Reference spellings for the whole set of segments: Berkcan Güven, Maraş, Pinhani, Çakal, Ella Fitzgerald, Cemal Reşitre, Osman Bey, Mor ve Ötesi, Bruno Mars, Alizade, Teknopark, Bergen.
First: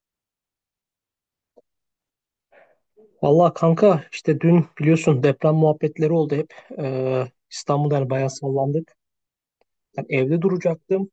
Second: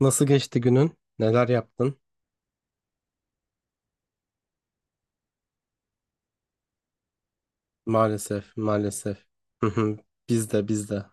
Nasıl geçti günün? Neler yaptın? Valla kanka işte dün biliyorsun deprem muhabbetleri oldu hep. İstanbul'da yani bayağı Maalesef, sallandık. maalesef. Hı hı. Yani evde Biz de, biz de. duracaktım.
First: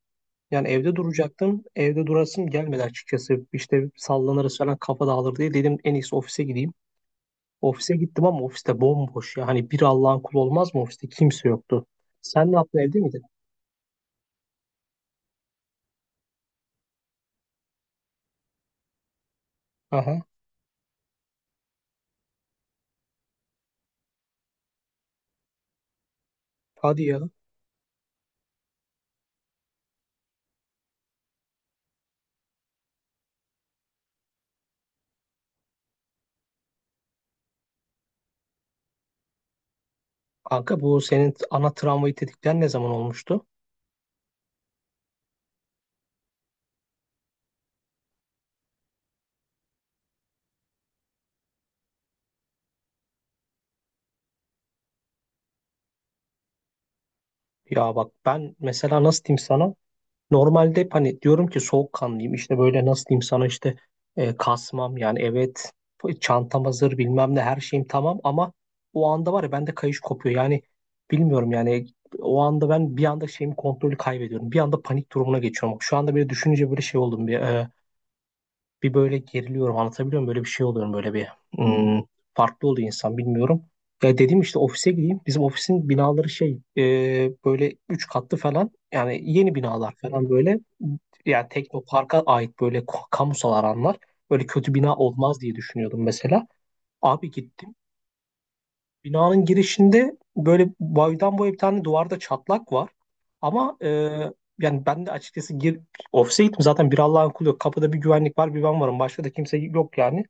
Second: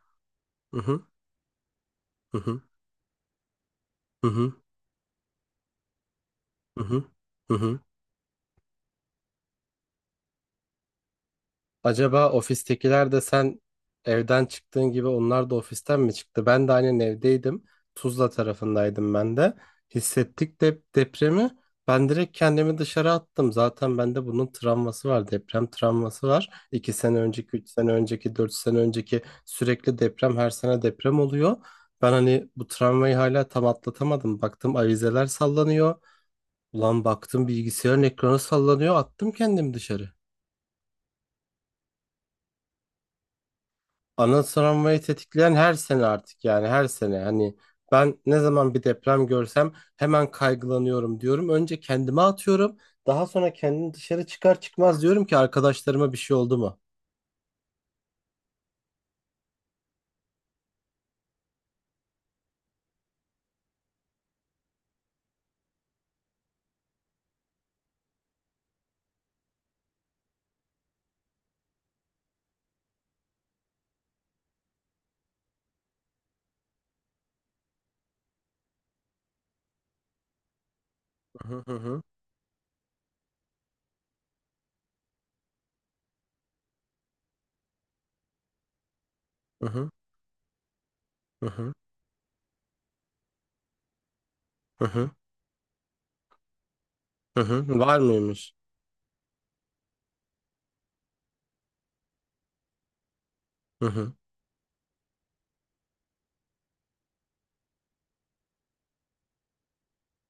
Yani Hı evde hı, duracaktım. Evde hı durasım hı, gelmedi açıkçası. İşte hı hı, sallanırız falan kafa dağılır diye dedim en iyisi ofise gideyim. hı hı, hı hı. Ofise gittim ama ofiste bomboş ya. Hani bir Allah'ın kulu olmaz mı ofiste? Kimse yoktu. Acaba Sen ne yaptın, evde ofistekiler de miydin? sen evden çıktığın gibi onlar da ofisten mi çıktı? Ben de aynen evdeydim. Tuzla tarafındaydım ben de. Aha. Hissettik de depremi. Ben direkt kendimi dışarı attım. Zaten bende bunun travması var. Deprem travması var. 2 Hadi ya. sene önceki, 3 sene önceki, 4 sene önceki, sürekli deprem, her sene deprem oluyor. Ben hani bu travmayı hala tam atlatamadım. Baktım avizeler sallanıyor. Ulan baktım bilgisayarın ekranı sallanıyor. Attım kendimi dışarı. Kanka bu senin ana travmayı tetikleyen ne zaman olmuştu? Ana travmayı tetikleyen her sene artık yani, her sene hani ben ne zaman bir deprem görsem hemen kaygılanıyorum diyorum. Önce kendime atıyorum. Daha sonra kendim dışarı çıkar çıkmaz diyorum ki arkadaşlarıma bir şey oldu mu? Ya bak ben mesela nasıl diyeyim sana? Normalde hep hani diyorum ki soğukkanlıyım işte, böyle nasıl diyeyim sana, işte kasmam yani, evet çantam hazır bilmem ne her şeyim tamam, ama o anda var ya bende kayış kopuyor yani, bilmiyorum yani, o anda ben bir anda şeyimi kontrolü kaybediyorum, bir anda panik durumuna geçiyorum, şu anda böyle düşününce böyle şey oldum, bir böyle geriliyorum, anlatabiliyor muyum? Böyle bir şey oluyorum, böyle bir Hı hı hmm, hı farklı oluyor insan, bilmiyorum. Ya dedim işte ofise gideyim. Bizim ofisin binaları böyle 3 katlı falan, yani yeni hı hı binalar falan, böyle yani hı Teknopark'a ait böyle kamusal alanlar, böyle kötü hı bina hı olmaz diye düşünüyordum mesela. Abi hı gittim. hı. Var mıymış? Binanın girişinde böyle boydan boya bir tane duvarda çatlak var. Ama Hı hı yani ben de açıkçası ofise gittim, zaten bir Allah'ın kulu yok. Kapıda bir güvenlik var, bir ben varım. Başka da kimse yok yani.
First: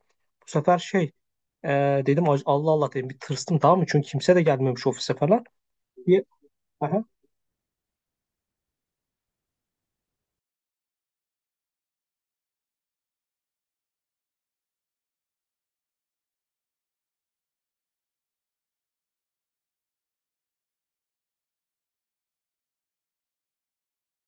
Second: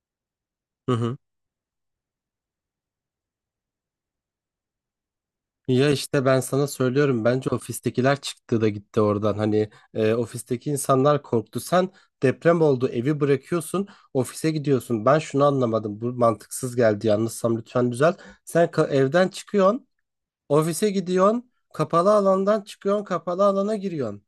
Bu sefer hı hı. e, dedim "Ay, Allah Allah," dedim, bir tırstım, tamam mı? Çünkü kimse de gelmemiş ofise falan. Ya Bir, işte ben sana aha. söylüyorum, bence ofistekiler çıktı da gitti oradan. Hani ofisteki insanlar korktu. Sen, deprem oldu, evi bırakıyorsun, ofise gidiyorsun. Ben şunu anlamadım, bu mantıksız geldi, yanlışsam lütfen düzelt. Sen evden çıkıyorsun, ofise gidiyorsun, kapalı alandan çıkıyorsun, kapalı alana giriyorsun.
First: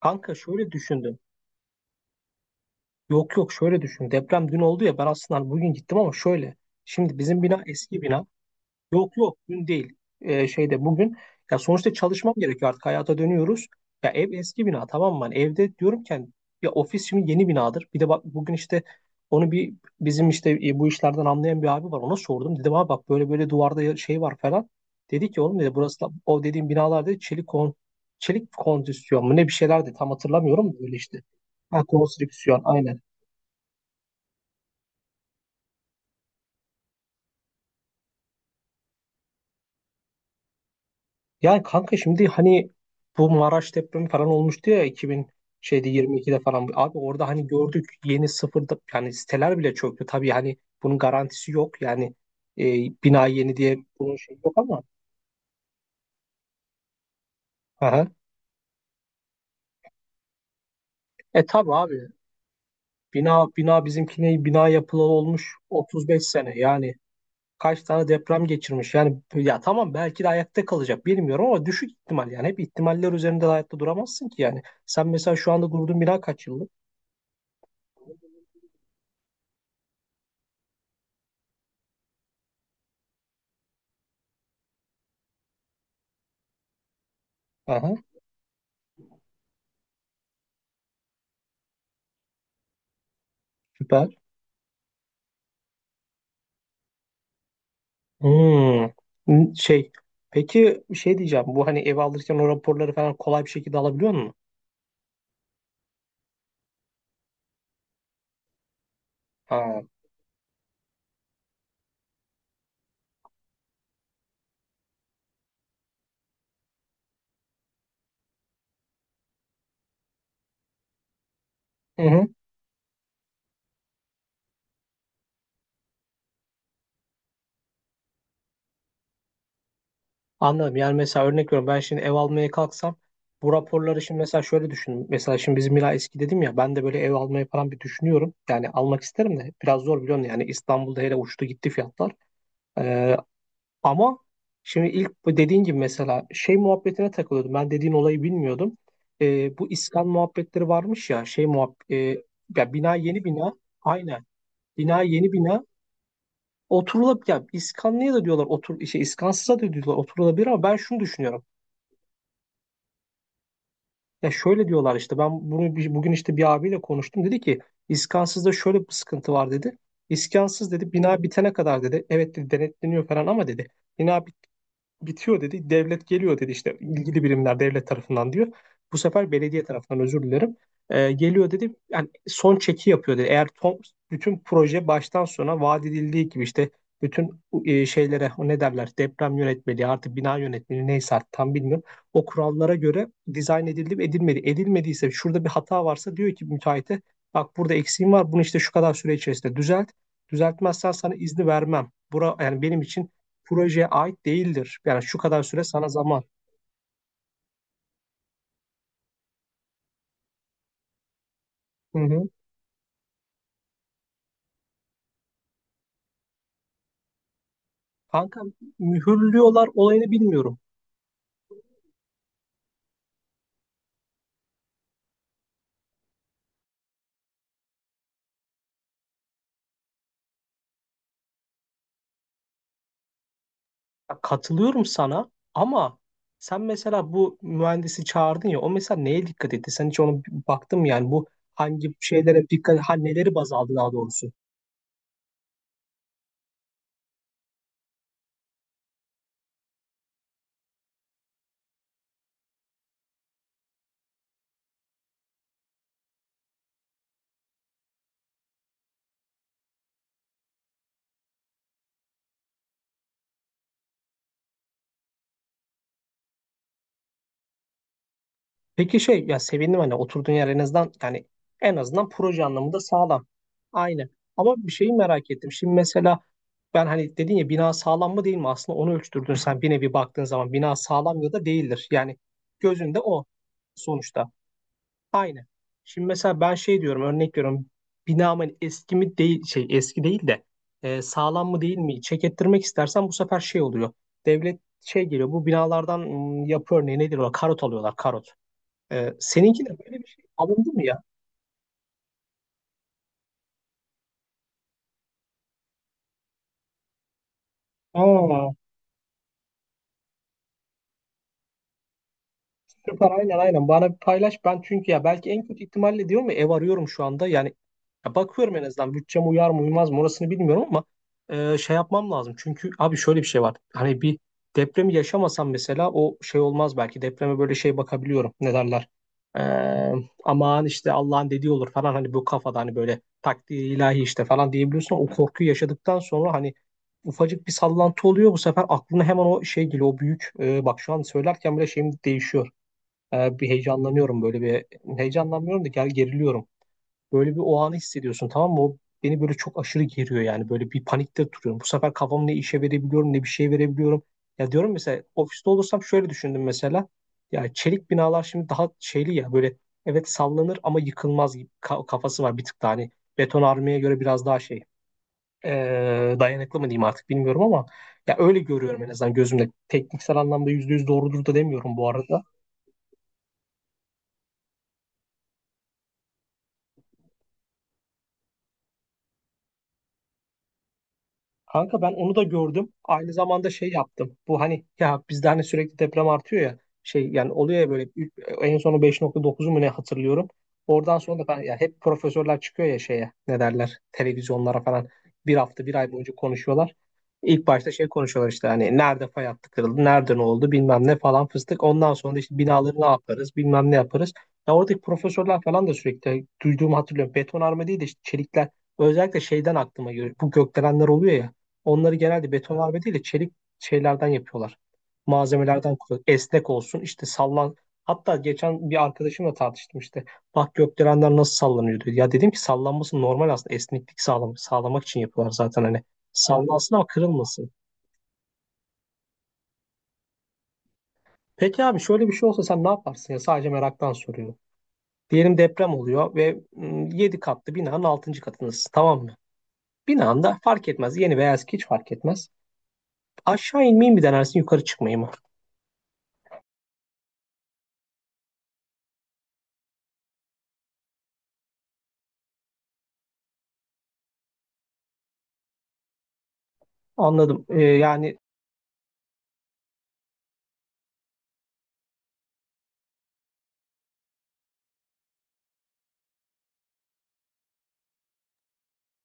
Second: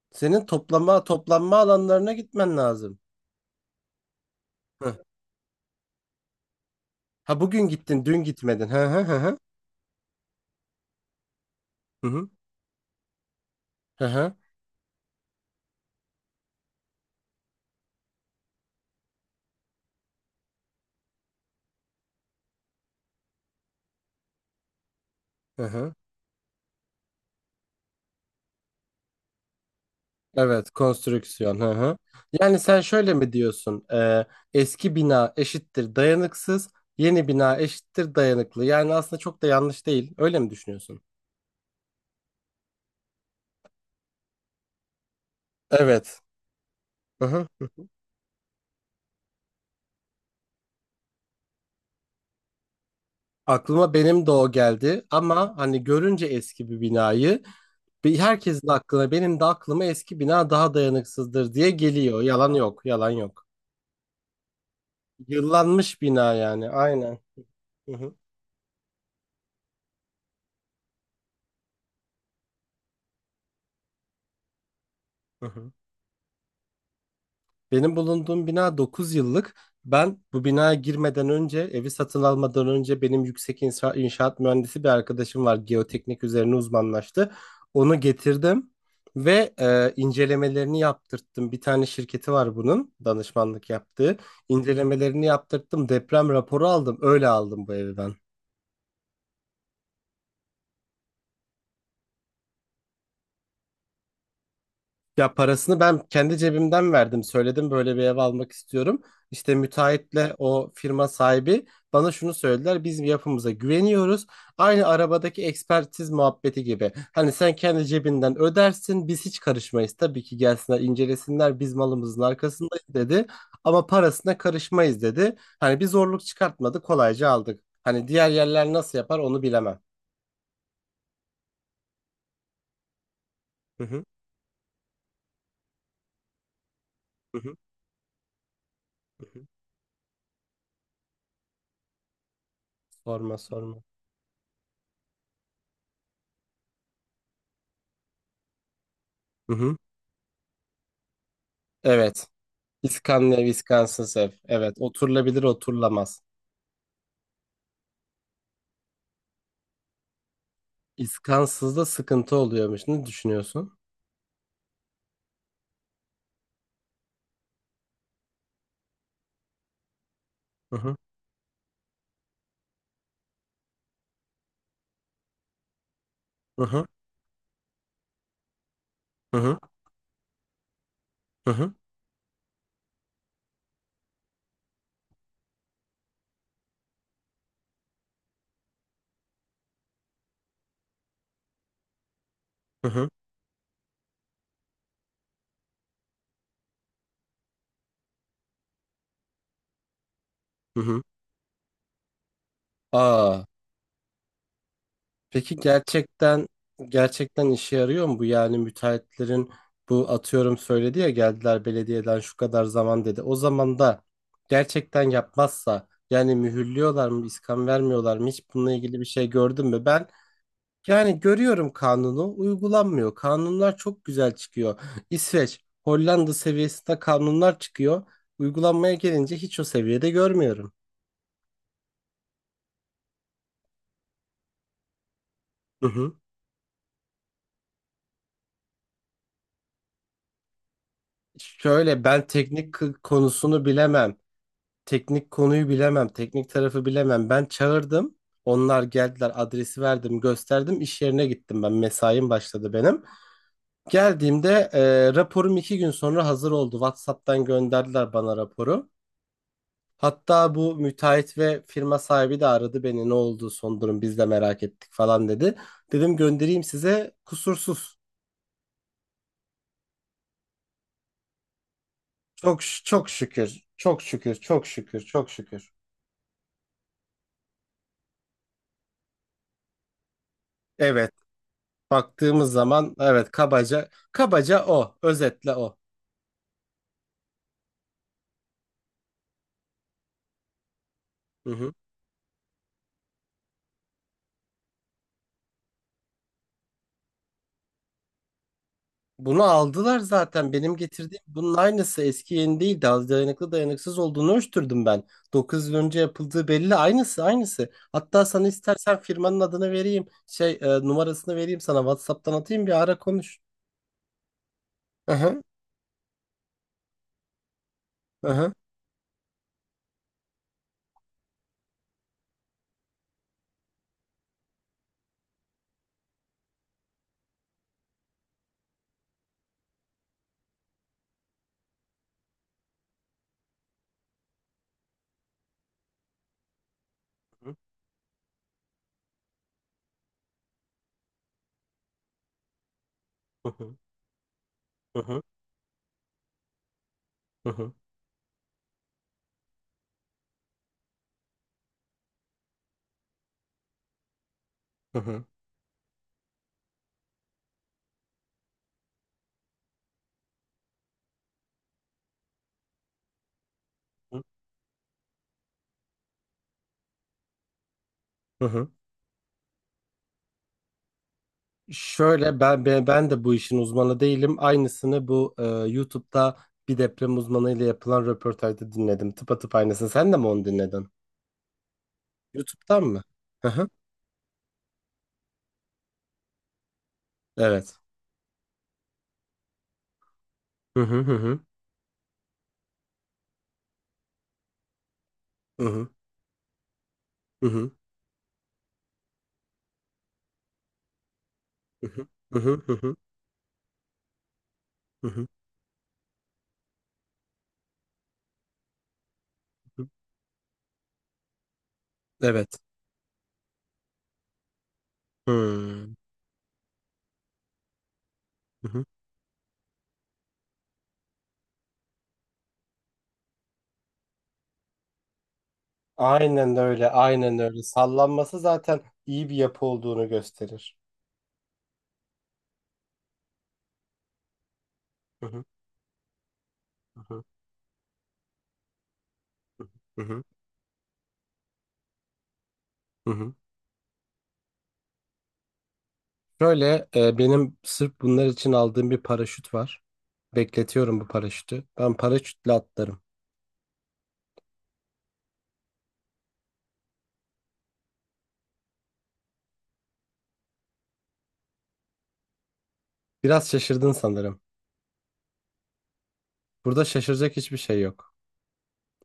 Kanka Senin şöyle toplama düşündüm. toplanma alanlarına gitmen lazım. Yok yok, şöyle düşün. Deprem dün oldu ya, Hı. ben aslında hani bugün gittim ama şöyle. Şimdi Ha, bizim bina bugün eski gittin, dün bina. gitmedin. Hı hı hı Yok yok, hı dün değil. Şeyde, bugün. Ya sonuçta hı hı çalışmam gerekiyor, artık hayata dönüyoruz. hı Ya ev hı. eski bina, tamam mı? Hani evde diyorumken, ya ofis şimdi yeni binadır. Bir de bak bugün işte onu bir, bizim işte bu işlerden anlayan bir abi var, ona sordum. Dedim abi bak böyle böyle duvarda şey var falan. Dedi ki oğlum, Hı dedi hı. burası o dediğim binalarda çelik kondisyon mu ne, bir şeylerdi, tam Evet, hatırlamıyorum da öyle işte. konstrüksiyon. Hı Ha, hı. Yani konstrüksiyon, sen aynen. şöyle mi diyorsun? Eski bina eşittir dayanıksız, yeni bina eşittir dayanıklı. Yani aslında çok da yanlış değil. Öyle mi düşünüyorsun? Yani kanka şimdi hani bu Maraş depremi falan olmuştu ya, 2000 şeyde Evet. 22'de falan. Abi Hı orada hani hı. gördük, yeni sıfırda yani siteler bile çöktü. Tabii hani bunun garantisi yok. Yani e, bina yeni diye Aklıma bunun benim de şey o yok ama. geldi ama hani görünce eski bir binayı, Aha. bir herkesin aklına, benim de aklıma eski bina daha E dayanıksızdır diye tabii abi, geliyor. Yalan yok, yalan yok. bina bina bizimkine bina yapılalı olmuş Yıllanmış 35 bina sene. yani. Yani Aynen. kaç Hı tane hı. deprem geçirmiş. Yani ya tamam, belki de ayakta kalacak bilmiyorum, ama düşük ihtimal, yani hep ihtimaller üzerinde de hayatta duramazsın ki yani. Sen mesela Hı şu anda hı. durduğun bina kaç yıllık? Benim bulunduğum bina 9 yıllık. Ben bu binaya girmeden önce, evi satın almadan önce, benim yüksek inşaat mühendisi bir arkadaşım var. Geoteknik üzerine uzmanlaştı. Aha, Onu getirdim ve incelemelerini yaptırttım. Bir tane şirketi var bunun danışmanlık süper. yaptığı. İncelemelerini yaptırttım. Deprem raporu aldım. Öyle aldım bu evi ben. Hmm. N- Şey, peki bir şey diyeceğim. Bu hani ev alırken o raporları falan kolay bir şekilde alabiliyor musun? Ya parasını ben kendi cebimden verdim. Söyledim böyle bir ev almak istiyorum. İşte Ha. müteahhitle o firma sahibi bana şunu söylediler: biz yapımıza güveniyoruz. Aynı arabadaki ekspertiz muhabbeti gibi. Hani sen kendi cebinden ödersin. Biz hiç karışmayız. Tabii ki gelsinler, incelesinler. Biz Hı malımızın hı. arkasındayız dedi. Ama parasına karışmayız dedi. Hani bir zorluk çıkartmadı. Kolayca aldık. Hani diğer yerler nasıl yapar onu bilemem. Anladım. Yani mesela örnek veriyorum, ben şimdi ev almaya kalksam bu Hı raporları, hı, şimdi mesela şöyle düşünün. Mesela şimdi bizim Mila eski dedim ya, ben de böyle ev hı almayı hı, falan bir düşünüyorum. Yani almak hı isterim hı. de biraz zor, biliyorsun yani, İstanbul'da hele uçtu gitti fiyatlar. Ee, Sorma sorma. Ama şimdi ilk bu dediğin gibi mesela şey muhabbetine takılıyordum. Ben dediğin olayı bilmiyordum. Hı Bu hı. iskan muhabbetleri varmış ya, Evet. ya bina yeni İskamle, bina, Wisconsin aynen, Sef. Evet, bina yeni oturulabilir, bina oturulamaz. oturulup, ya iskanlıya da diyorlar otur, iskansıza da diyorlar oturulabilir, ama ben şunu düşünüyorum. İskansızda sıkıntı oluyormuş. Ne düşünüyorsun? Ya şöyle diyorlar işte, ben bunu bugün işte bir abiyle konuştum, dedi ki iskansızda şöyle bir sıkıntı var, dedi. İskansız, Hı dedi, hı, bina bitene kadar, dedi, evet, dedi, denetleniyor falan ama, dedi, bina bitiyor, dedi. Devlet geliyor, dedi, hı işte hı, ilgili birimler devlet tarafından, diyor. Bu sefer hı hı, belediye tarafından, özür dilerim. Geliyor, hı dedi. hı, Yani son çeki yapıyor, dedi. Eğer bütün proje baştan sona vaat edildiği gibi işte bütün şeylere, o ne derler, deprem yönetmeliği, artık bina yönetmeliği neyse artık, tam bilmiyorum. O kurallara hı göre hı. dizayn edildi mi edilmedi. Edilmediyse şurada bir hata varsa diyor ki müteahhite, bak burada eksiğim var, bunu işte şu kadar süre içerisinde düzelt. Hı Düzeltmezsen hı. sana izni vermem. Bura yani benim için Aa, projeye ait değildir. Yani şu kadar peki süre sana zaman. gerçekten, gerçekten işe yarıyor mu bu? Yani müteahhitlerin, bu atıyorum söyledi ya, geldiler Hı belediyeden hı. şu kadar zaman dedi. O zaman da gerçekten yapmazsa yani, mühürlüyorlar mı, iskan vermiyorlar mı? Kanka Hiç bununla ilgili bir şey gördün mühürlüyorlar mü? Ben... olayını bilmiyorum. yani görüyorum, kanunu uygulanmıyor. Kanunlar çok güzel çıkıyor. İsveç, Hollanda seviyesinde kanunlar çıkıyor. Uygulanmaya gelince hiç o seviyede görmüyorum. Ya katılıyorum sana Hı ama hı. sen mesela bu mühendisi çağırdın ya, o mesela neye dikkat etti? Sen hiç onu baktın mı? Yani bu hangi Şöyle ben şeylere teknik dikkat, ha, neleri baz konusunu aldı daha bilemem. doğrusu. Teknik konuyu bilemem. Teknik tarafı bilemem. Ben çağırdım. Onlar geldiler, adresi verdim, gösterdim, iş yerine gittim, ben mesaim başladı benim. Geldiğimde raporum 2 gün sonra hazır oldu. WhatsApp'tan gönderdiler bana raporu. Hatta bu müteahhit ve firma sahibi de aradı beni. Ne oldu son durum, biz de merak ettik falan dedi. Dedim göndereyim size, kusursuz. Peki ya, sevindim hani oturduğun yer en azından, yani en azından proje anlamında Çok sağlam. şükür. Çok Aynı. şükür. Ama Çok bir şeyi şükür. merak Çok ettim. Şimdi şükür. mesela ben hani dedin ya, bina sağlam mı değil mi? Aslında onu ölçtürdün sen, bir nevi baktığın zaman bina Evet. sağlam ya da değildir. Yani Baktığımız zaman gözünde o, evet, kabaca sonuçta. kabaca o. Aynı. Özetle o. Şimdi mesela ben şey diyorum, örnek veriyorum, binamın eski mi değil, eski değil de, sağlam Hı mı hı. değil mi çek ettirmek istersen, bu sefer şey oluyor. Devlet şey geliyor bu binalardan, yapı örneği nedir o, karot alıyorlar, karot. Bunu Seninki de aldılar böyle bir şey zaten. alındı Benim mı ya? getirdiğim bunun aynısı, eski yeni değil, daha dayanıklı dayanıksız olduğunu ölçtürdüm ben. 9 yıl önce yapıldığı belli. Aynısı aynısı. Hatta Aa, sana istersen firmanın adını vereyim. Şey numarasını vereyim sana. WhatsApp'tan atayım, bir ara süper, aynen konuş. aynen. Bana bir paylaş. Ben çünkü ya, belki Aha, en kötü ihtimalle diyorum, ya ev arıyorum şu anda. Yani ya aha. bakıyorum, en azından bütçem uyar mı uymaz mı orasını bilmiyorum ama şey yapmam lazım. Çünkü abi şöyle bir şey var. Hani bir depremi yaşamasam mesela, o şey olmaz belki. Depreme böyle şey bakabiliyorum. Ne derler? Ee, aman işte Allah'ın dediği olur falan, hani bu kafada, hani böyle takdir ilahi işte falan diyebiliyorsun, ama o korkuyu yaşadıktan sonra hani ufacık bir Hı sallantı oluyor, bu sefer aklına hemen o şey geliyor, o büyük. Bak şu an söylerken bile şeyim değişiyor. Bir hı, heyecanlanıyorum böyle bir. hı hı, Heyecanlanmıyorum da gel geriliyorum. Böyle bir hı o hı, anı hissediyorsun, tamam mı? O beni böyle çok aşırı geriyor yani. Böyle bir panikte duruyorum. Bu sefer kafamı ne işe verebiliyorum, ne bir şey verebiliyorum. Ya diyorum mesela hı ofiste olursam, şöyle düşündüm mesela. Ya çelik binalar şimdi daha şeyli ya, böyle evet sallanır ama yıkılmaz gibi, kafası var, bir tık daha hani beton armaya göre biraz daha e, dayanıklı mı diyeyim artık, bilmiyorum ama, ya öyle hı, hı. görüyorum en azından gözümde. Tekniksel anlamda %100 doğrudur da demiyorum bu arada. Şöyle ben de bu işin uzmanı değilim. Aynısını bu YouTube'da bir deprem uzmanıyla yapılan röportajda dinledim. Tıpatıp aynısını. Sen de mi onu dinledin? Kanka ben onu da gördüm. YouTube'dan mı? Aynı zamanda şey yaptım. Bu hani ya, bizde hani sürekli deprem artıyor ya. Şey yani oluyor ya Evet. böyle en sonu 5.9'u mu ne hatırlıyorum. Hı Oradan hı hı sonra da hı. Ya hep profesörler çıkıyor ya şeye, ne derler, televizyonlara falan bir hafta Hı bir hı ay boyunca konuşuyorlar. İlk hı başta hı. şey konuşuyorlar, işte hani nerede fay hattı kırıldı, nerede ne oldu bilmem ne falan fıstık. Hı Ondan hı sonra da işte hı hı. Hı binaları ne hı. yaparız bilmem ne yaparız. Ya oradaki Hı hı. profesörler falan da sürekli duyduğumu hatırlıyorum. Betonarme değil de işte çelikler, özellikle şeyden Hı hı. aklıma geliyor. Bu gökdelenler oluyor ya. Onları genelde beton Evet. harbe değil de çelik şeylerden yapıyorlar. Malzemelerden Hı kullan. Esnek olsun işte sallan. Hatta hı geçen bir hı. arkadaşımla tartıştım işte. Bak gökdelenler nasıl sallanıyor, diyor. Ya dedim ki, sallanması normal aslında. Esneklik sağlamak için yapıyorlar zaten hani. Aynen Sallansın ama öyle, aynen kırılmasın. öyle. Sallanması zaten iyi bir yapı olduğunu gösterir. Peki abi şöyle bir şey olsa sen ne yaparsın ya? Sadece meraktan soruyorum. Hı Diyelim hı, deprem oluyor ve hı yedi hı, katlı binanın altıncı katındasın, tamam mı? hı hı, Binanda fark etmez. Yeni veya eski hiç fark etmez. hı hı. Aşağı inmeyi mi denersin, yukarı çıkmayı mı? Şöyle benim sırf bunlar için aldığım bir paraşüt var. Bekletiyorum bu paraşütü. Ben paraşütle atlarım. Anladım. Yani Biraz şaşırdın sanırım. Burada şaşıracak hiçbir şey yok.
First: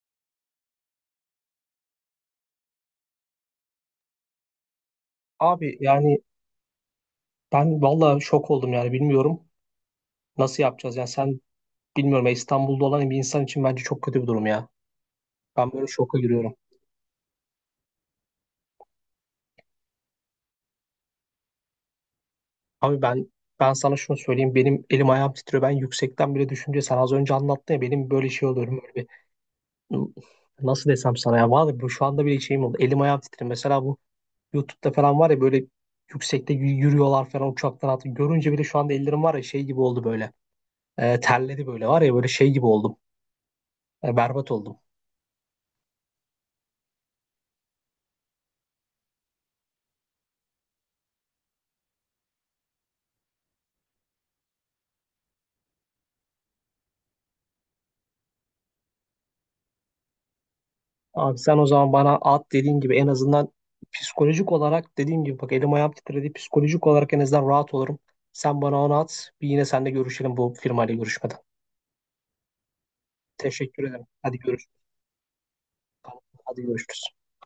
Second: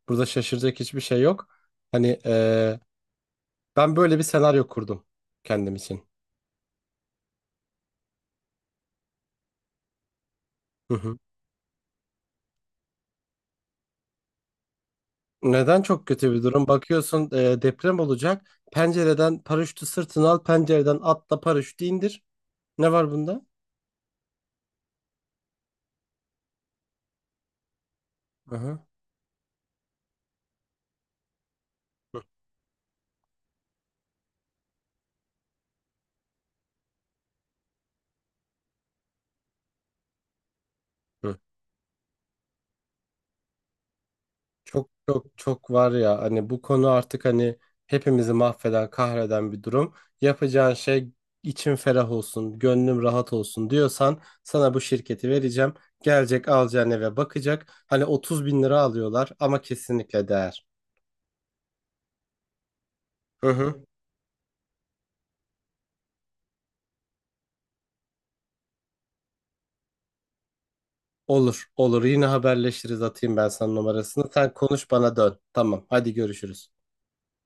Burada şaşıracak hiçbir şey yok. Hani ben böyle bir senaryo kurdum kendim abi için. yani, ben valla şok oldum yani, bilmiyorum nasıl yapacağız. Yani sen, bilmiyorum ya, İstanbul'da olan bir insan için bence çok kötü bir durum ya. Ben Neden böyle çok şoka kötü bir giriyorum. durum? Bakıyorsun deprem olacak. Pencereden paraşütü sırtına al, pencereden atla, paraşütü indir. Ne Abi var ben bunda? ben sana şunu söyleyeyim, benim elim ayağım titriyor. Ben yüksekten bile düşünce, sen az önce anlattın ya, benim böyle şey Aha. oluyorum, böyle bir nasıl desem sana, ya valla bu şu Hı anda bile şeyim oldu. Elim ayağım titriyor. Mesela bu YouTube'da falan var ya, böyle yüksekte yürüyorlar falan, uçaktan atı. Görünce bile şu anda ellerim var ya, şey gibi oldu böyle. Hı. Terledi böyle, var ya, böyle şey gibi oldum. Berbat oldum. Çok çok çok var ya, hani bu konu artık hani hepimizi mahveden, kahreden bir durum. Yapacağın şey, içim ferah olsun, gönlüm rahat olsun diyorsan sana bu şirketi vereceğim. Gelecek alacağın eve bakacak. Hani 30 bin lira alıyorlar ama kesinlikle değer. Abi sen o zaman bana at dediğin gibi, en Hı azından hı. psikolojik olarak, dediğim gibi bak elim ayağım titredi. Psikolojik olarak en azından rahat olurum. Sen bana onu at. Bir yine seninle görüşelim bu firmayla görüşmeden. Olur, olur. Yine haberleşiriz. Atayım ben sana Teşekkür ederim. numarasını. Hadi Sen görüşürüz. konuş, bana dön. Tamam. Hadi Hadi görüşürüz. görüşürüz.